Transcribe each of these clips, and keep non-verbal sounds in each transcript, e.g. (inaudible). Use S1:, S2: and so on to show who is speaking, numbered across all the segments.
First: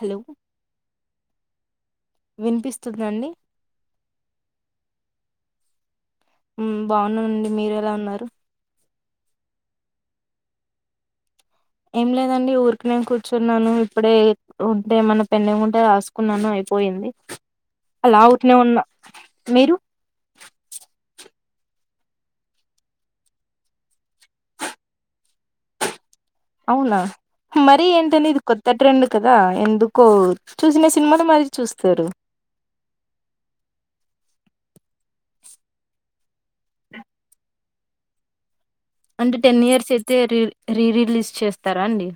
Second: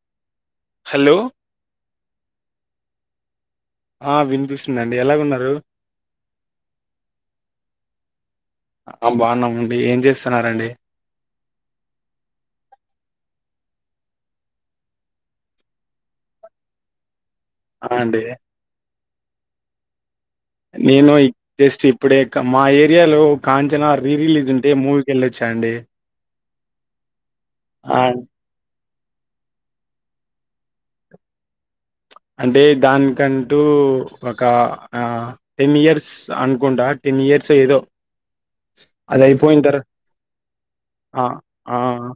S1: Hello
S2: hello
S1: వినిపిస్తుందండి
S2: ఆ వినిపిూస్తుందిండి ఎలాగున్నారు
S1: బాగున్నానండి మీరు ఎలా ఉన్నారు
S2: ఆ బాగున్నామండి ఏం చేస్తున్నారంండి
S1: ఏం లేదండి ఊరికి నేను కూర్చున్నాను ఇప్పుడే ఉంటే మన పెన్న ఏమి ఉంటే రాసుకున్నాను అయిపోయింది
S2: ఆ
S1: అలా
S2: అండి
S1: ఉట్నే ఉన్నా మీరు
S2: నేను జస్ట్ ఇప్పుడే మా ఏరియాలో కాంచనా రీ రిలీజ్ ఉంటే మూవీకి వెళ్ళొచ్చా అండి
S1: అవునా మరి
S2: ఆ
S1: ఏంటనే ఇది కొత్త ట్రెండ్ కదా ఎందుకో చూసిన సినిమాలే మళ్ళీ చూస్తారు
S2: అంటే దానికంటూ ఒక టెన్ ఇయర్స్ అనుకుంటా టెన్ ఇయర్స్ ఏదో అది
S1: అంటే
S2: అయిపోయిన
S1: టెన్
S2: తర్వాత
S1: ఇయర్స్ అయితే రీ రీ
S2: ఆ
S1: రిలీజ్
S2: ఆ
S1: చేస్తారా అండి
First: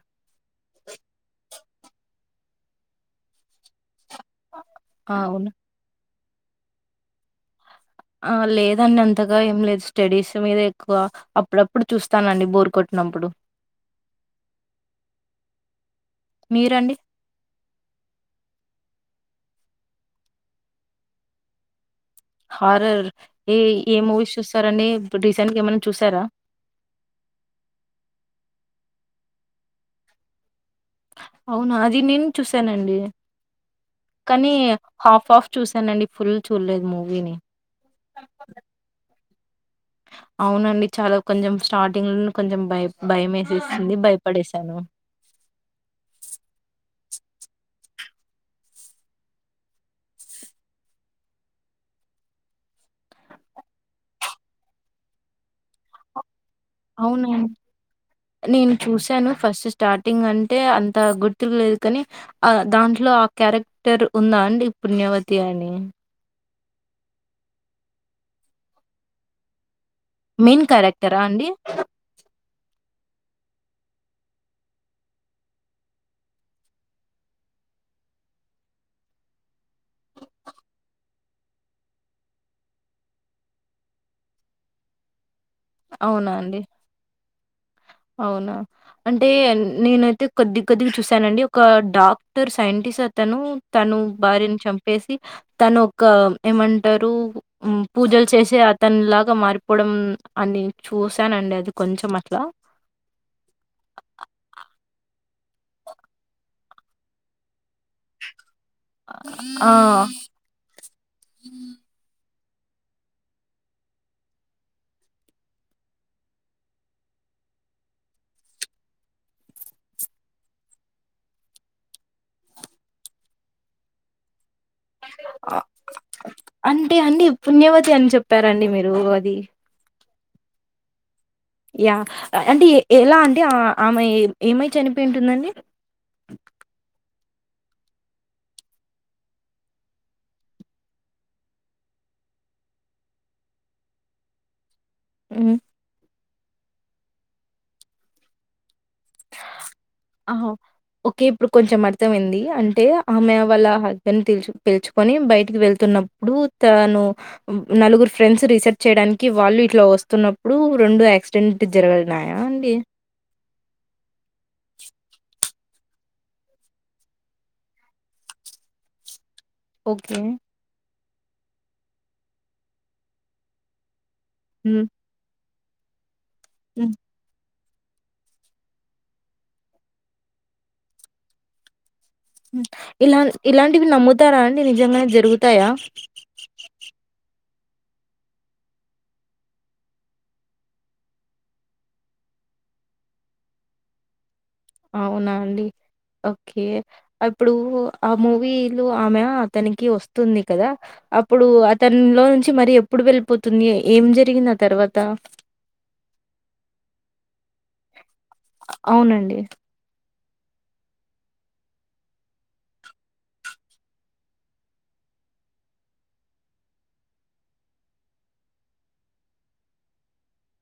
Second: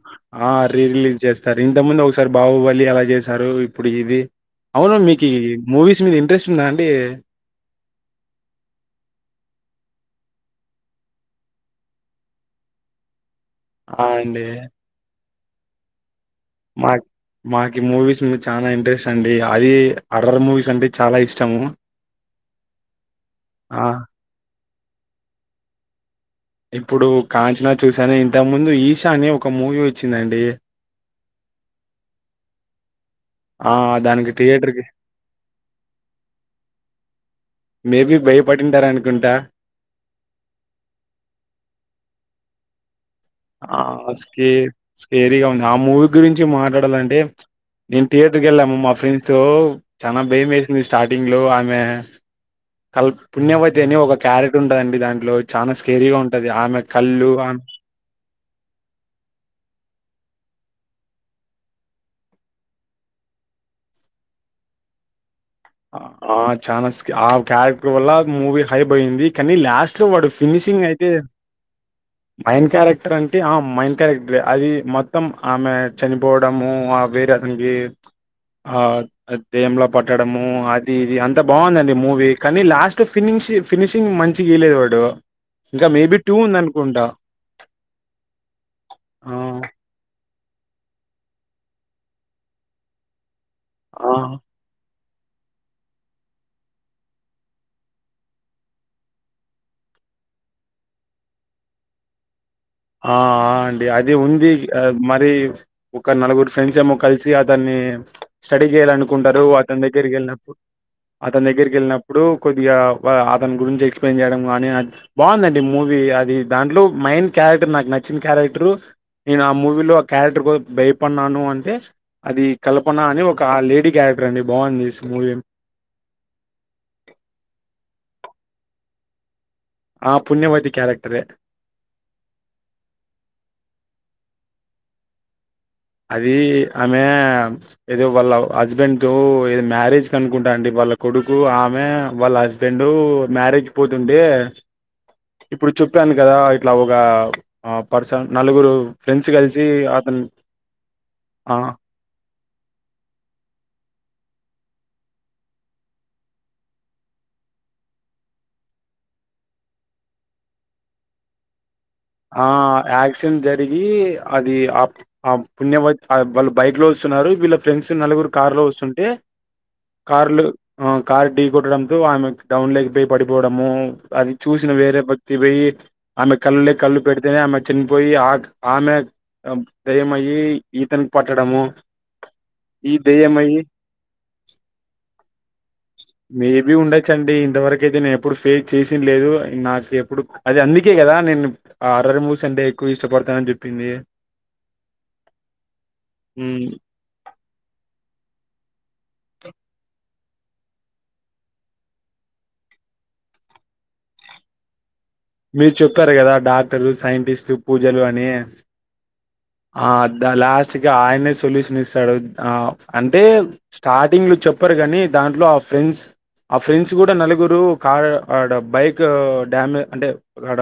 S2: ఆ రీ రిలీజ్ చేస్తారు ఇంత ముందు ఒకసారి బాహుబలి ఎలా చేశారు ఇప్పుడు ఇది అవును
S1: ఆ,
S2: మీకి
S1: అవును
S2: మూవీస్ మీద ఇంత ఇంట్రెస్ట్ ఉందా అండి
S1: ఆ లేదండి అంతగా ఏం లేదు స్టడీస్ మీద ఎక్కువ అప్పుడప్పుడు చూస్తానండి బోర్ కొట్టినప్పుడు
S2: ఆయండి
S1: మీరండి
S2: మాక్ మాకి మూవీస్ మీ చానా ఇంట్రెష్ ట్టండి అది అర్రర్ మూవీస్ అంటే చాలా ఇష్టము
S1: హారర్ ఏ
S2: ఆ
S1: ఏ మూవీస్ చూస్ తరండి (unintelligible) రీసెంట్ గేమైనా చూసారా
S2: ఇప్పుడు కాంచనా చూసానే ఇంతక ముందు ఈషా అనే ఒక మూవీ వచ్చిందండి
S1: అవునా అది నేను చూసానండి
S2: ఆ దానికి
S1: కానీ
S2: థియేటర్‌కి
S1: హాఫ్ హాఫ్ చూసానండి ఫుల్ చూడలేదు మూవీని
S2: మేబీ భయపడింటారనుకుంటా
S1: అవునండి చాలా కొంచెం స్టార్టింగ్ లోనే కొంచెం భై
S2: ఆ స్కే స్కేరీగా ఉంది ఆ మూవీ గురించి మాట్లాడాలంటే నేను టియేటర్కెళ్ళాము మా ఫ్రెండ్స్ తో చానా భయమేసింది స్టార్టింగ్ లో ఆమె కల్ పుణ్యవతి అని ఒక క్యారెట్ ఉంటయండి దాంట్లో చానా స్కేరీగా ఉన్ టది ఆమె కళ్ళు
S1: అవునండి
S2: ఆమ్
S1: నేను చూసాను ఫస్ట్ స్టార్టింగ్ అంటే అంత గుర్తులేదు కాని ఆ దాంట్లో ఆ క్యారెక్టర్ ఉందా అండి పుణ్యవ తి అని
S2: చాసా స్కావ్ క్యారెక్టర్ వల్ల మూవీ హైబ్ అయ్యింది కానీ లాష్ ట్లో వాడు
S1: మెయిన్
S2: ఫినిషింగ్ అయితే
S1: క్యారెక్టరా అండి
S2: మయన్ కారెక్ అంటే ఆ మెయిన్ కారెక్టర్లే అది మొత్తం ఆమె చనిపోవడము ఆ వేరే అతనికి ఆ దెయ్యం లాపట్టడం మో అది ఇది అంతా బాగుందండి మూవీ కానీ లాస్ట్ ఫినిష ఫినిషింగ్ మంచి గీలేదు వాడు ఇంకా మేబి
S1: అవునా
S2: టూ
S1: అండి
S2: ఉందనుకుంటా
S1: అవునా అంటే
S2: ఆ!
S1: నేను అయితే కొద్ది కొద్దిగా చూశానండి ఒక డాక్టర్ సైంటిస్ట్ అతను తను
S2: ఆ! ఆ!
S1: భార్యను చంపు ప్పేసి తను ఒక ఏమంటారు పూజలు చేసి అతని లాగా మారిపోవడం అని చూశానండి అది కొంచం అట్లా
S2: ఆ! అండి. అది ఉంది. ఆహ్, మరి ఒక నలుగురు ఫ్రెండ్స్ ఏమో కలిసి అతన్ని స్టడీ చేయాల అనుకుంటారు
S1: ఆ!
S2: అతని దగ్గరికి వెళ్ళినప్పుడు అతని దగ్గరికి వెళ్ళినప్పుడు కొద్దిగా అతని గురించి ఎక్స్ప్లెయిన్ చేయడం కానీ బాగుందండి మూవీ అది దాంట్లో మైండ్ క్యారెక్టర్ నాకు నచ్చిన క్యారెక్టర్ నేను ఆ మూవీలో ఆ క్యారెక్టర్ భయపడినాను అంటే అది కల్పన అని ఒక లేడీ క్యారెక్టర్ అండి బావుంది స్ మూవీ.
S1: అంటే అండి పుణ్యవతి అని చెప్ప చెప్పారండి మీరు అది
S2: ఆ పుణ్యవతి క్యారెక్టరే
S1: యా అంటే ఎలా అంటే ఆమె ఏమై చనిపోయి ఉంటుందండి
S2: అది ఆమె ఏదో వాళ్ళ హస్బెండ్ తో ఏదో మ్యారేజ్ క అనుకుంటా అండి వాళ్ళ కొడుకు ఆమె వాళ్ళ హస్బెండ్ మ్యారేజ్ పోతుంటే
S1: హ్మ్.
S2: ఇప్పుడు చెప్పాను కదా ఇట్లా ఒక పర్సన్ నలుగురు ఫ్రెండ్స్ గలిసి అతను
S1: ఆహ ఓకే ఇప్పుడు
S2: ఆ
S1: కొంచెం అర్థమైంది అంటే ఆమె వాళ్ళ హస్బెండ్లుచ పిలుచుకొని బయటికి వెళ్తున్నప్పుడు తను నలుగురు ఫ్రెండ్స్ రీసెర్చ్ చేయడానికి వాళ్ళు ఇట్లా వస్తున్నప్పుడు రెండు యాక్సిడెంట్ జరిగినాయా
S2: ఆ
S1: అండి?
S2: యాక్సిడెంట్ జరిగి అది ఆ ఆ పుణ్య వాళ్ళు బైక్ లో వస్తున్నారు వీళ్ళ ఫ్రెండ్స్ నలుగురు కార్ లో వస్తుంటే
S1: ఓకే.
S2: కార్లు ఆ కార్ ఢీ కొట్టడంతో ఆమె డౌన్ లేకపోయి పడిపోవడము అది చూసిన
S1: హ్మ్.
S2: వేరే భక్తి ప ఆమెమె కల్
S1: హ్మ్.
S2: కలు పెడితేనే అమె చనిపోయి ఆ ఆమె దయమయిి ఈతనికి పట్టడము ఈ
S1: ఇలా
S2: దెయ్యమయ్యి
S1: ఇలాంటివి నమ్ముతారా అండి నిజంగానే జరుగుతాయా
S2: ఇంతవరక అయితే నేను ఎప్పుడు ఫేస్ చేసిన లేదు నాకు ఎప్పుడు అది అందుకే కదా నేను హారర్ మూవీస్ ఆంటే ఎక్కువ ఇష్టపడతా అని చెప్పింది
S1: అవునా అండి ఓకే ఇప్పుడు ఆ మూవీ లు ఆమె అతనికి వస్తుంది కదా అప్పుడు అతని లో నుంచి మర ఎప్పుడు వెళ్ళిపోతుంది ఏం జరిగింది ఆ తర్వాత
S2: మీరు చెప్పారు కదా డాక్టర్లు సైంటిస్ట్ పూజలు అ
S1: అవునండి
S2: ఆ లాస్ట్గా ఆయనే సొల్యూషన్ ఇస్తాడు అంటే స్టార్టింగ్ లో చెప్పరు కానీ దాంట్లో ఆ ఫ్రెండ్స్ ఆ ఫ్రెండ్స్ కూడా నలుగురు కార్ ఆడ బైక్ డ్యామే అంటే అడ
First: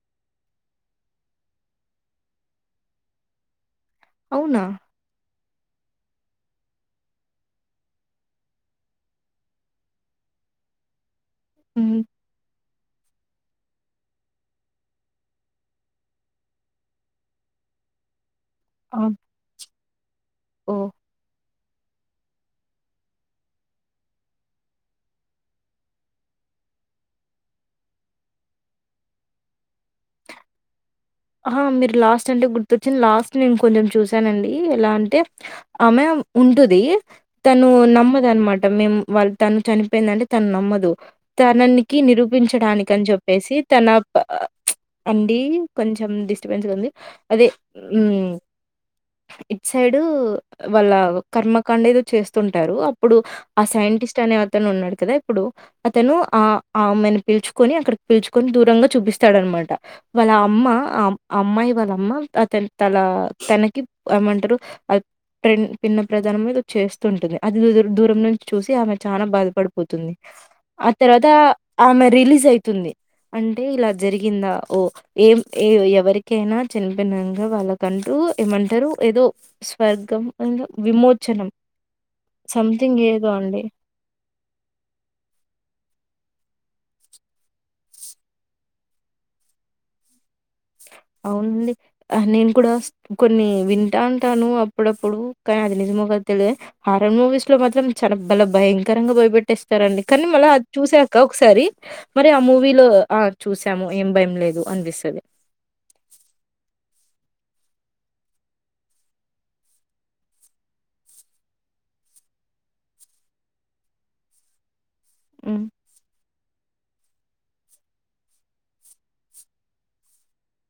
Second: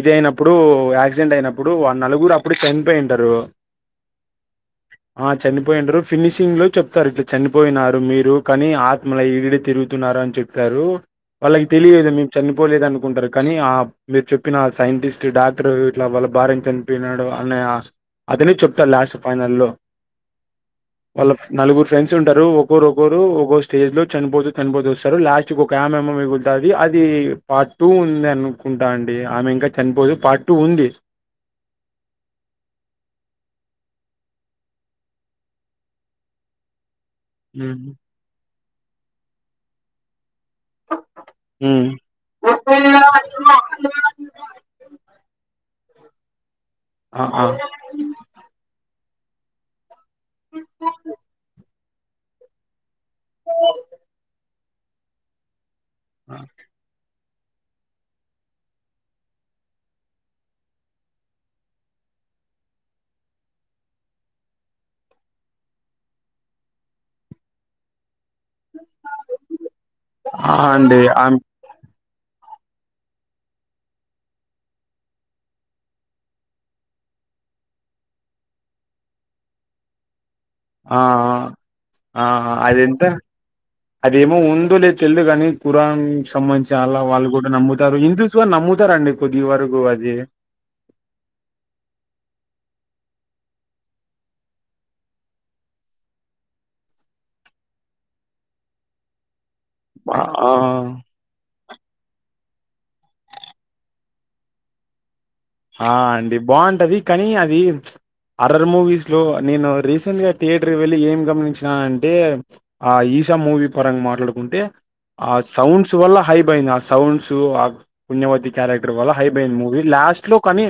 S2: ఇది అయినప్పుడు యాక్సిడెంట్ అయినప్పుడు ఆ నలుగురు ఇప్పుడు చనిపోయింటారు
S1: అవునా
S2: చనిపోయింటారు ఫినిషింగ్ లో చెప్తారు ఇట్లా చనిపోయినారు మీరు కానీ ఆత్మల ఈడిడ తిరుగుతున్నారు అని చెప్పారు. వాళ్ళకి
S1: హ్మ్.
S2: తెలియద మేము చనిపోలేదు అనుకుంటారు. కానీ ఆ మీరు చెప్పిన సైంటిస్ట్ డాక్టరు ఇట్లా వాళ్ళ భార్య చనిపోయినాడు. అన్ హా అతనే చెప్తాడు
S1: ఓహ్!
S2: లాస్ట్ ఫైనల్లో
S1: ఓహ్!
S2: వలా నలుగురు ఫ్రెండ్స్ ఉంటారు ఒకరు ఒకరు ఒకోరు స్టేజ్ లో చనిపోతూ చనిపోతూ వస్తారు లాస్ట్ ఒక ఆమె మిగులుతంది అది పార్ట్ టూ ఉంది అనుకుంటా అండి ఆమె ఇంకా చనిపోదు పార్ట్ టూ ఉంది.
S1: ఆ మీరు లాస్ట్ అంటే గుర్తొచ్చింది లాస్ట్ నేను కొంచెం చూసానండి ఎలా అంటే ఆమె ఉంటది. తను
S2: ఉమ్
S1: నమ్మదన్మా అన్మాట్ మేము వాళ్ళ తను చనిపోయిందటె తను నమ్మదు తననికి నిరూపించడానికి అని చెప్పేసి తనపా అండి కొంచెం డిస్ ర్బెన్స్ గా ఉంది
S2: ఆ ఆ
S1: అదే
S2: ఆ
S1: ఉమ్మ్ ఇట్ సైడ్ డు వాళ్ళ కర్మ కండేదో చేస్తుంటారు. ఇప్పుడు ఆ సైంటిస్ట్ అనే తోనే ఉన్నాడు కదా ఇప్పుడు అతను ఆ ఆమెను పిలుచుకొని అక్కడికి పిలుచుకొని దూరంగా చూపిస్తాడనమాట వాళ్ళ అమ్మ అ అమ్మాయి వాళ్ళమ్మ అతని తల తనకి ఏమంటారు. అహ్ పి పిన్న ప్రధానమో ఏదో చేస్తుంటది అది దు దూరం ను చూసి ఆమె చాలా బాధపడిపోతుంది ఆ తర్వాత ఆమె రిలీజ్ అయితుంది అంటే ఇలా జరిగింద ఓ ఏం ఏ ఎవరికైనా చనిపోయినక వాళ్ళకంటూ ఏమంటారు ఏదో స్వర్గం ఇంకా
S2: ఆ
S1: విమోచనం
S2: ఆ ఆ అది
S1: సంథింగ్
S2: ఎంత
S1: ఏదో అండి
S2: అదేమో ఉందో లేదు తెల్దు కానీ ఖురాన్ సంబంధించి అల్లా వాళ్ళు కూడా నమ్ముతారు. హిందుస్ గాని నమ్ముతారండి కొద్ది వరకు అది
S1: అవునండి ఆ నేను కూడా కొన్ని వింటాటాను అప్పుడప్పుడు కానీ అది నిజమో కదా తెలియదు హారర్ మూవీస్ లో మాత్రం చాలా బలే భయంకరంగా భయపెటిస్ తరండి
S2: ఆ
S1: కానీ మళ్ళీ అది చూసాక ఒకసారి మరి ఆ మూవీలో ఆ చూసాము ఏం భయం లేదు అనిపిస్తది.
S2: ఆ అండి బాగుంటది కానీ అది అరర్ మూవీస్ లో నేను రీసెంట్గా థియేటర్కి వెళ్ళి ఏం గమనించినా అంటే ఆ ఈషా మూవీ పరంగా మాట్లాడుకుంటే ఆ
S1: హ్మ్
S2: సౌండ్స్ వల్ల హైబ్ ఐంది సౌండ్స్ పుణ్యవతి క్యారెక్టర్ వల్ల హైపోయింది మూవీ లాస్ట్ లో కానీ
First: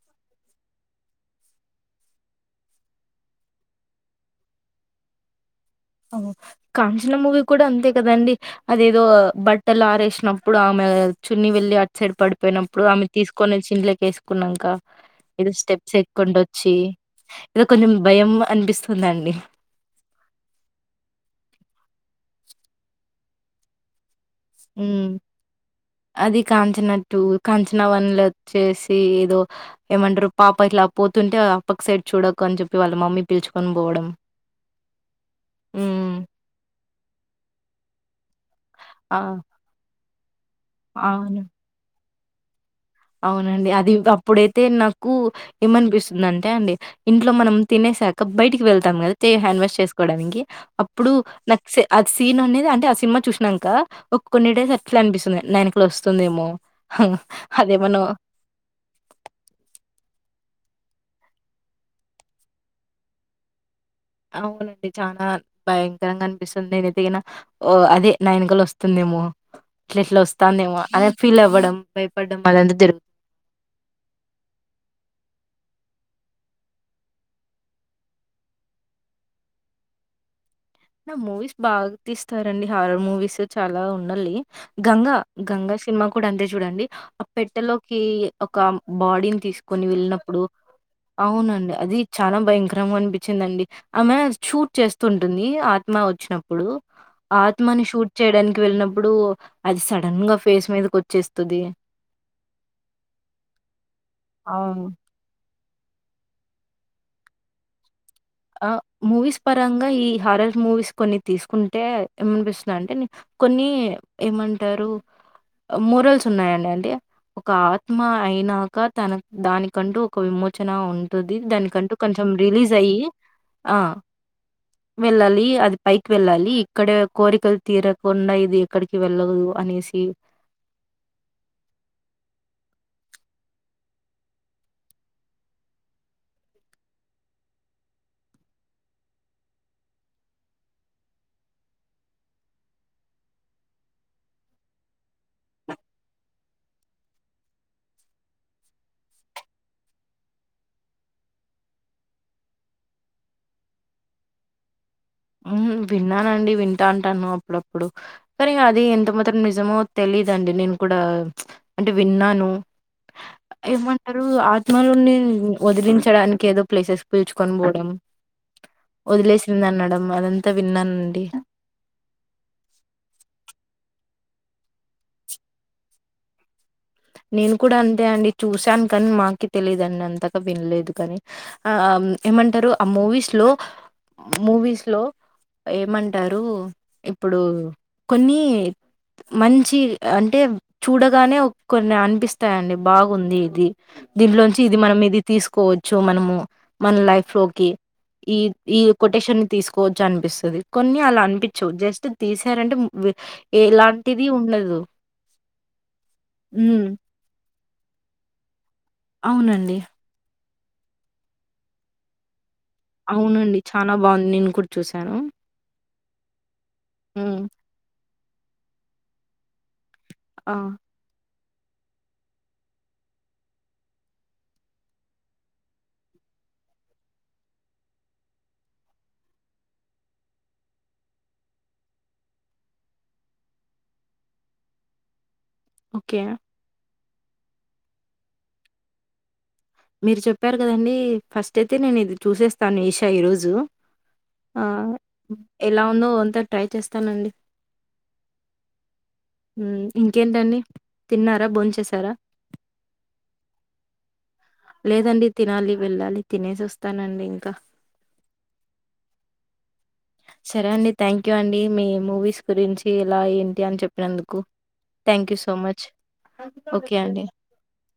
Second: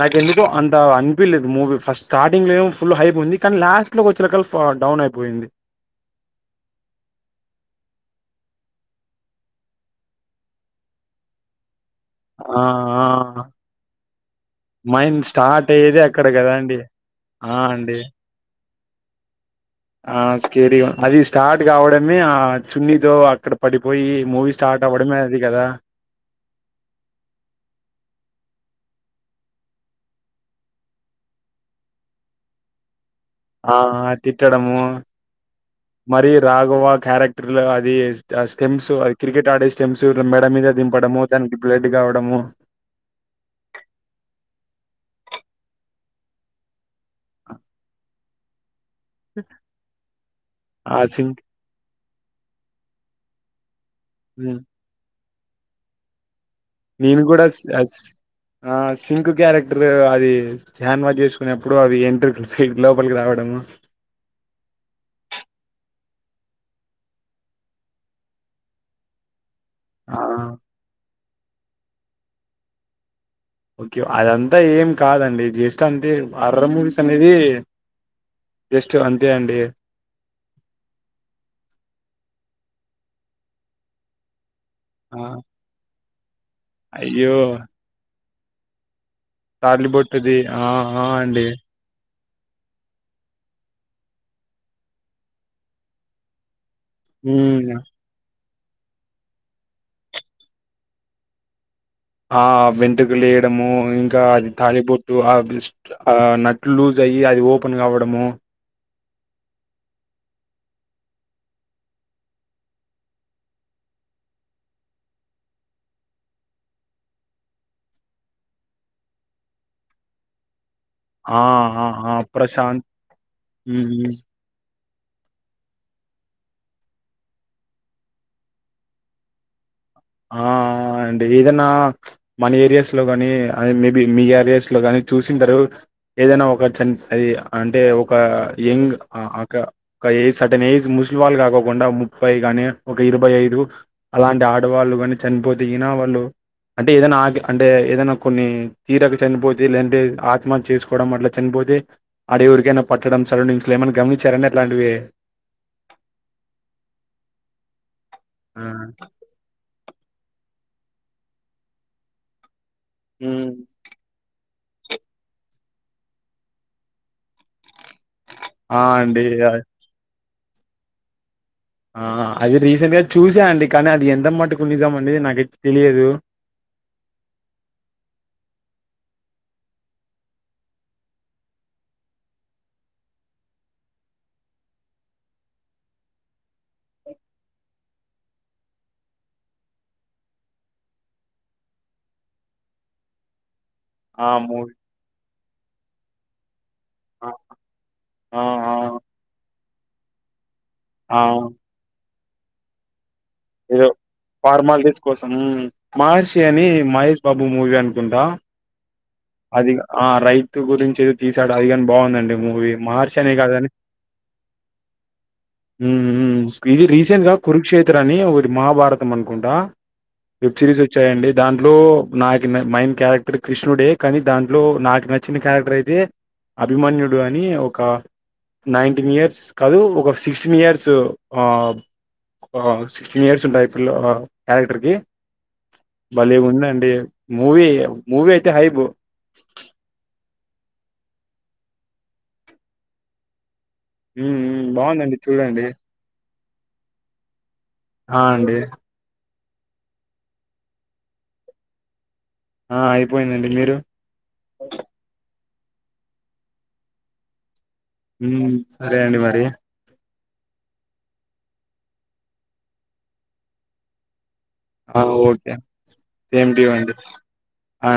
S2: నాకి ఎందుకో అంత అనిపలేదు మూవీ ఫస్ట్ స్టార్టింగ్లో ఏమో ఫుల్ హైపుంది కానీ లాస్ట్లోకి వచ్చే కళ్ళ డౌన్ అయిపోయింది
S1: అవు కాంచనా మూవీ కూడా అంతే కదండి అదేదో బట్టలు ఆరేసినప్పుడు ఆమె చున్ని వెళ్లి సైడ్
S2: ఆ!
S1: పడిపోయినప్పుడు ఆమె
S2: ఆ!
S1: తీసుకొనిచి ఇంట్లోకేసుకున్నాక
S2: మైండ్
S1: ఏదో
S2: స్టార్ట్
S1: స్టెప్స్
S2: అయ్యేదే అక్కడ
S1: ఎక్కుంటోచ్చి
S2: కదండీ! ఆ!
S1: ఏదో కొంచెం
S2: అండి.
S1: భయం అనిపిస్తు ఉదండి
S2: ఆ స్టేడియం అది స్టార్ట్ కావడమే ఆ చున్నీతో అక్కడ పడిపోయి మూవీ
S1: ఉ
S2: స్టార్ట్ అవ్వడమే అది కదా!
S1: అది కాంచన టు కాంచనా వన్ లో వచ్చేసి ఏదో ఏమంటారు పాప ఇట్లా పోతుంటే ఆ పక్క సైడ్ చూడకు అని చెప్పి వాళ్ళ మమ్మీ పిలుచుకొని
S2: ఆ
S1: పోవడం.
S2: తిట్టడము
S1: హ్మ్.
S2: మరి రాగవా క్యారెక్టర్ లో అది ఆ స్టెమ్స్
S1: ఆ!
S2: కికెట్ ఆడే స్టెమ్స్ చు రమ్మే మీద దింపడము
S1: అవును.
S2: దానికి బ్లడ్ కావడం డము
S1: అవునండి అది అప్పుడైతే నాకు ఏమనిపిస్తుందింటే అండి ఇంట్లో మనం తినేసాక బయటికి వెళ్తా తం కదా చెయ్య హ్యాండ్ వాష్ చేసుకోవడానీకి
S2: ఆ
S1: అప్పుడు
S2: సీన్.
S1: నాక్ ఆ సీన్ అనేది అంటే ఆ సినిమా చూసినాంక ఓ కొన్ని
S2: హ్మ్.
S1: డేస్ అట్లే అనిపిస్తుంది నై ఎనకల వస్తుందేమో
S2: నేను కూడా
S1: అదేమన్నా
S2: ఆ సింకు క్యారెక్టర్ అది హ్యాండ్ వాష్ చేసుకునేప్పుడు అది ఏంట్రుకలు లోపలికి రావడము
S1: అవునండి చానా భయంకరంగా అనిపిస్తుంది నేను తిగిన ఓ అదే నాయనకలు వస్తుందేమో
S2: ఆ
S1: టెఎట్లా వస్తాంది ఏమో అనె ఫీల్ అవ్వడం భయపడ్డం (unintelligible)
S2: ఓకే అదంతా ఏం కాదండి జస్ట్ అంతే హర్రర్ మూవీస్ అనేది జస్ట్ అంతే అండి
S1: నా మూవీస్ బాగా తీస్తారండి హారర్ మూవీస్ చాలా ఉండలి గంగా
S2: ఆ
S1: గంగా సినిమా కుడన్ దేజ్ చూడండి ఆ
S2: అయ్యో
S1: పెట్టలోకి ఒకామ్ బాడీని తీసుకొని
S2: తాళిబొట్టుది
S1: వెళ్ళినప్పుడు
S2: ఆ ఆ అండి
S1: అవునండి అది చాలా భయంకరంగా అనిపిచ్చిందండి ఆమె షూట్ చేస్తుంటుంది ఆత్మ వచ్చినప్పుడు
S2: ఉమ్
S1: ఆత్మని షూట్ చేయడాన్ కి వెళ్ళినప్పుడు అది సడన్ గా ఫేస్ మీదకి వచ్చేస్తుది
S2: ఆ వెంటుకలు లెయ్యడము ఇంకా అది
S1: అవును.
S2: తాలిబొట్టు ఆపిస్ ట్ల్ ఆ నట్లు లూజ్ అయ్యి అది ఓపెన్ కావ డము
S1: ఆ! మూవీస్ పరంగా ఈ హారర్ మూవీస్ కొన్ని తీసుకుంటే ఏమనిపిస్తుందంటే కొన్ని ఏమంటారు మోరల్స్ ఉన్నాయండి అంటే ఒక ఆత్మ అయినాక తన దానికంటూ ఒక విమోచ్ న ఉంటుది
S2: ఆ ఆ
S1: దానికంటూ
S2: ఆ
S1: కొంచం రిలీజ్
S2: ప్రశాంత్
S1: అయ్యి ఆ
S2: ఉమ్
S1: వెళ్ళాలి అది పైకి వెళ్ ళ్ళాలి ఇక్కడే కోరికలు తీరకుండా ఇది ఎక్కడికి వెళ్ళదు అనేసి
S2: ఆ ఆ అండి ఎదన్నా మన ఏరియాస్ ట్లో గాని అది మే బి మీ ఏరియస్ లో గాని చూసిండరు ఎదన్నా ఒక చాన్ అది అంటే ఒక యంగ్ అ అక ఒక ఏజ్ సర్టెన్ ఏజ్ ముసిలివాళ్ళు కాకోకుండా ముఫై గాని ఒక ఇరవై ఐదు గాని అలాంటి అట్ డవాఘళ్ళు గాని చనిపోతే గిన వాళ్ళు అంటే ఏదైనా ఆ అంటే ఏదైనా కొన్ని తీరక చనిపోతే లేఅంటే ఆత్మహత్య చేసుకోవడం అట్లా చనిపోతే ఆడే ఊరికైనా పట్టడం సరౌండింగ్స్ లో ఏమైనా గమనిచ్చారా అండి అట్లాంటివి
S1: ఉహు విన్నానండి వింటా అంటాను అప్పుడప్పుడు సరే
S2: ఆ
S1: అది ఎంత మాత్రం నిజమో తెలీదండి నేను కూడా అంటే విన్నాను
S2: హ్మ్.
S1: ఏమంటారు ఆర్ మలునిన్ వదిలించడానికి ఏదో ప్లేసెస్ పిల్చుకొని పోవడం
S2: ఆ అండి అ
S1: వదిలేసింది అనడం అదంతా విన్నానండి
S2: ఆ అది రీసెంట్ గా చూసా అండి కానీ అది ఎంత మట్టుకు నిజం అండి నాకైతే తెలియదు
S1: నేను కూడా అంతే అండి చూశాన్ కానీ మాకి తెలియదండి అంతగా వినలేదు కానీ ఆ ఏమంటారు ఆ మూవీస్ లో మూవీస్ లో ఏమంటారు ఇప్పుడు కొన్ని మంచి అంటే చూడగానే కొన్ని అనిపిస్తాయండి బాగుంది ఇది
S2: ఆ
S1: దీంట్లోంచి
S2: మూవీ
S1: ఇది మనం ఇది తీసు కోవచ్చు మనము మన
S2: ఆ
S1: లైఫ్ లోకి ఈ
S2: ఆ
S1: ఈ
S2: ఆ
S1: కొటేషన్ ని తీసు కోచ్ అనిపిస్తాది కొన్ని
S2: ఆ
S1: అలా అనిపించవ్ జస్ట్ తీసారంటే (unintelligible)
S2: ఏదో
S1: ఎలాంటిది ఉండదు
S2: ఫార్మాల్టి కోసం మార్చి
S1: ఉమ్
S2: (unintelligible) మహేష్ బాబ్ మూవీ అనుకుంటా అది
S1: అవునండి
S2: ఆ రైట్ (unintelligible) గురించిది తీసాడు అది కాని బాగుందండి మూవీ మహర్షి అనే
S1: అవునండి
S2: కాదని
S1: చాలా బాగుంది నేన్ కూడా చూశాను
S2: ఉమ్ ఇది రీసెంట్గా కురుక్షేత్ర అని ఒకటి మహాభారతం అనుకుంటా
S1: ఆ
S2: వెబ్ సిరీస్ వచ్చాయండి దాంట్లో నాకు మైన్ క్యారెక్టర్ కృష్ణుడే కానీ దాంట్లో నాకు నచ్చిన క్యారెక్టర్ అయితే అభిమన్యుడు అని ఒక నైన్టీన్ ఇయర్స్ కాదు ఒక సిక్స్టీన్ ఇయర్స్ సిక్స్టీన్ ఇయర్స్ ఉంటాయి పిల క్యారెక్టర్కి
S1: ఓకే
S2: బలే ఉందండి మువీ ముూవీ అయితే హైబు
S1: మీరు చెప్పారు కదండి ఫస్ట్ అయితే నేను ఇది చూసేస్తాను ఈషా ఈ రోజు
S2: మ్మ్ బాగుందండి చూడండి
S1: ఎలా ఉందో అంతా ట్రై చేస్తానండి
S2: ఆ అండి
S1: ఇంకేంటండి తిన్నారా బోన్ చేశార
S2: ఆ అయిపోయిందండి మీరు
S1: లేదండి తినాలి వెళ్ళాలి తినేసి వస్తానండి ఇంకా
S2: ఉ సరే అండి మరి
S1: సరే అండి థ్యాంక్ యూ అండి మీ మూవీస్ గురించి ఇలా ఏంటి అని చెప్పినందుకు thank you
S2: okay
S1: so much
S2: same to you అండి అ